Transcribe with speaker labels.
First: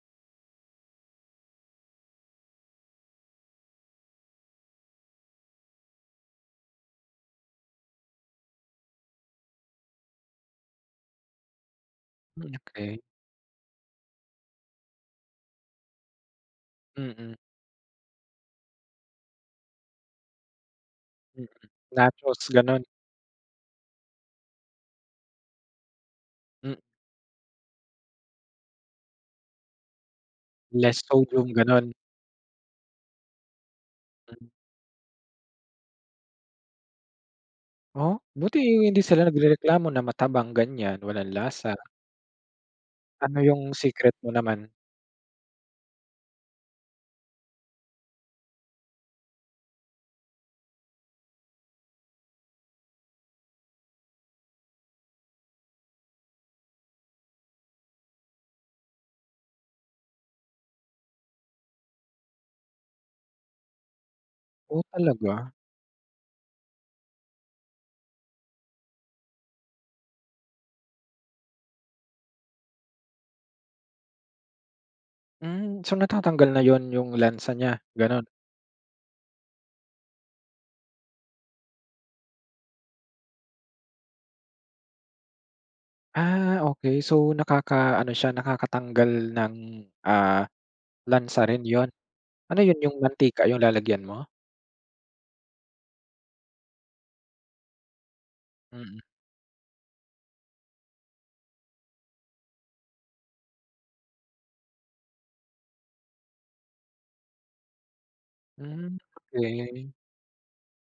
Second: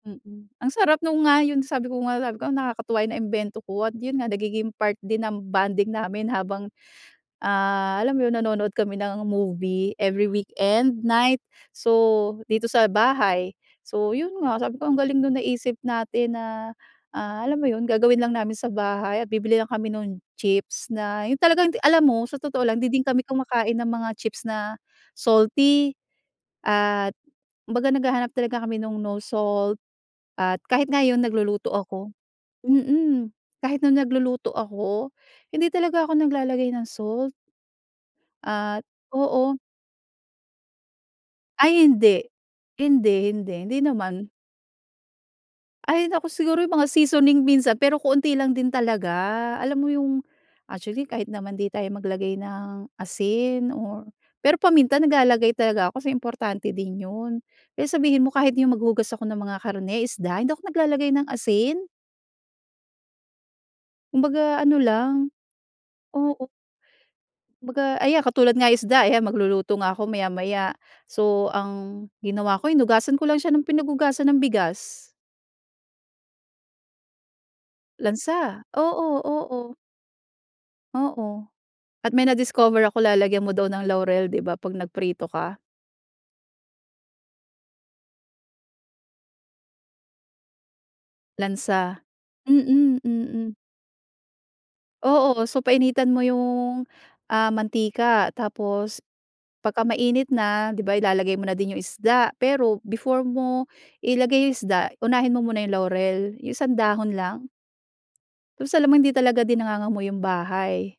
Speaker 1: Mm. Ang sarap no'ng nga yon. Sabi ko nga sabi ko, "Nakakatuwa 'yong naimbento ko." At 'yon nga nagiging part din ng bonding namin habang, ah, alam mo 'yon, nanonood kami ng movie, every weekend, night. So,
Speaker 2: Hmm,
Speaker 1: dito sa
Speaker 2: okey.
Speaker 1: bahay. So 'yon nga, sabi ko ang galing no'ng naisip natin na
Speaker 2: Mm.
Speaker 1: ah, alam mo 'yon, gagawin lang namin sa bahay at bibili lang kami no'ng chips na 'yon.
Speaker 2: Mm.
Speaker 1: Talagang alam mo sa
Speaker 2: Nachos,
Speaker 1: totoo lang,
Speaker 2: gano'n?
Speaker 1: 'di din kami kumakain ng mga chips na salty.
Speaker 2: Mm.
Speaker 1: At kumbaga naghahanap talaga kami no'ng, no salt, at kahit
Speaker 2: Less
Speaker 1: ngayon
Speaker 2: sodium,
Speaker 1: nagluluto
Speaker 2: gano'n?
Speaker 1: ako. Mm, kahit no'ng
Speaker 2: Mm.
Speaker 1: nagluluto ako, hindi talaga ako naglalagay ng salt.
Speaker 2: Oh? Buti
Speaker 1: At
Speaker 2: hindi sila
Speaker 1: oo.
Speaker 2: nagrereklamo na matabang, ganyan. Walang lasa.
Speaker 1: Ay, hindi! Hindi,
Speaker 2: Ano
Speaker 1: hindi. Hindi
Speaker 2: 'yong secret
Speaker 1: naman.
Speaker 2: mo naman?
Speaker 1: Ay, naku siguro 'yong mga seasoning minsan. Pero kaunti lang din talaga. Alam mo 'yong actually, kahit naman 'di tayo maglagay ng asin or pero paminta, naglalagay talaga ako, kasi importante din 'yon. Eh, sabihin mo kahit 'yong maghugas ako ng mga karne, isda, hindi ako naglalagay ng asin. Kumbaga, ano
Speaker 2: Oh,
Speaker 1: lang.
Speaker 2: talaga?
Speaker 1: Oo. Kumbaga ayan katulad nga isda, ayan, magluluto nga ako maya-maya. So, ang ginawa ko, hinugasan ko lang siya ng pinaghugasan ng bigas.
Speaker 2: Mm. So, natatanggal na 'yon, 'yong lansa niya, gano'n?
Speaker 1: Lansa? Oo, oo. Oo. At may na-discover ako, lalagyan mo daw ng laurel, 'di ba, 'pag nagprito ka?
Speaker 2: Ah, okey. So, nakakaano siya, nakakatanggal ng, ah, lansa rin 'yon?
Speaker 1: Lansa.
Speaker 2: Ano 'yon, 'yong
Speaker 1: Mm,
Speaker 2: mantika
Speaker 1: Mm.
Speaker 2: 'yong lalagyan mo?
Speaker 1: Oo. So, painitan mo 'yong ah, mantika. Tapos
Speaker 2: Mm.
Speaker 1: pagka mainit na, 'di ba, ilalagay mo na din 'yong isda. Pero, before mo ilagay 'yong isda, unahin mo muna 'yong laurel, 'yong isang dahon lang. Tapos alam mo
Speaker 2: Mm,
Speaker 1: hindi talaga din
Speaker 2: okey.
Speaker 1: nangangamoy 'yong bahay.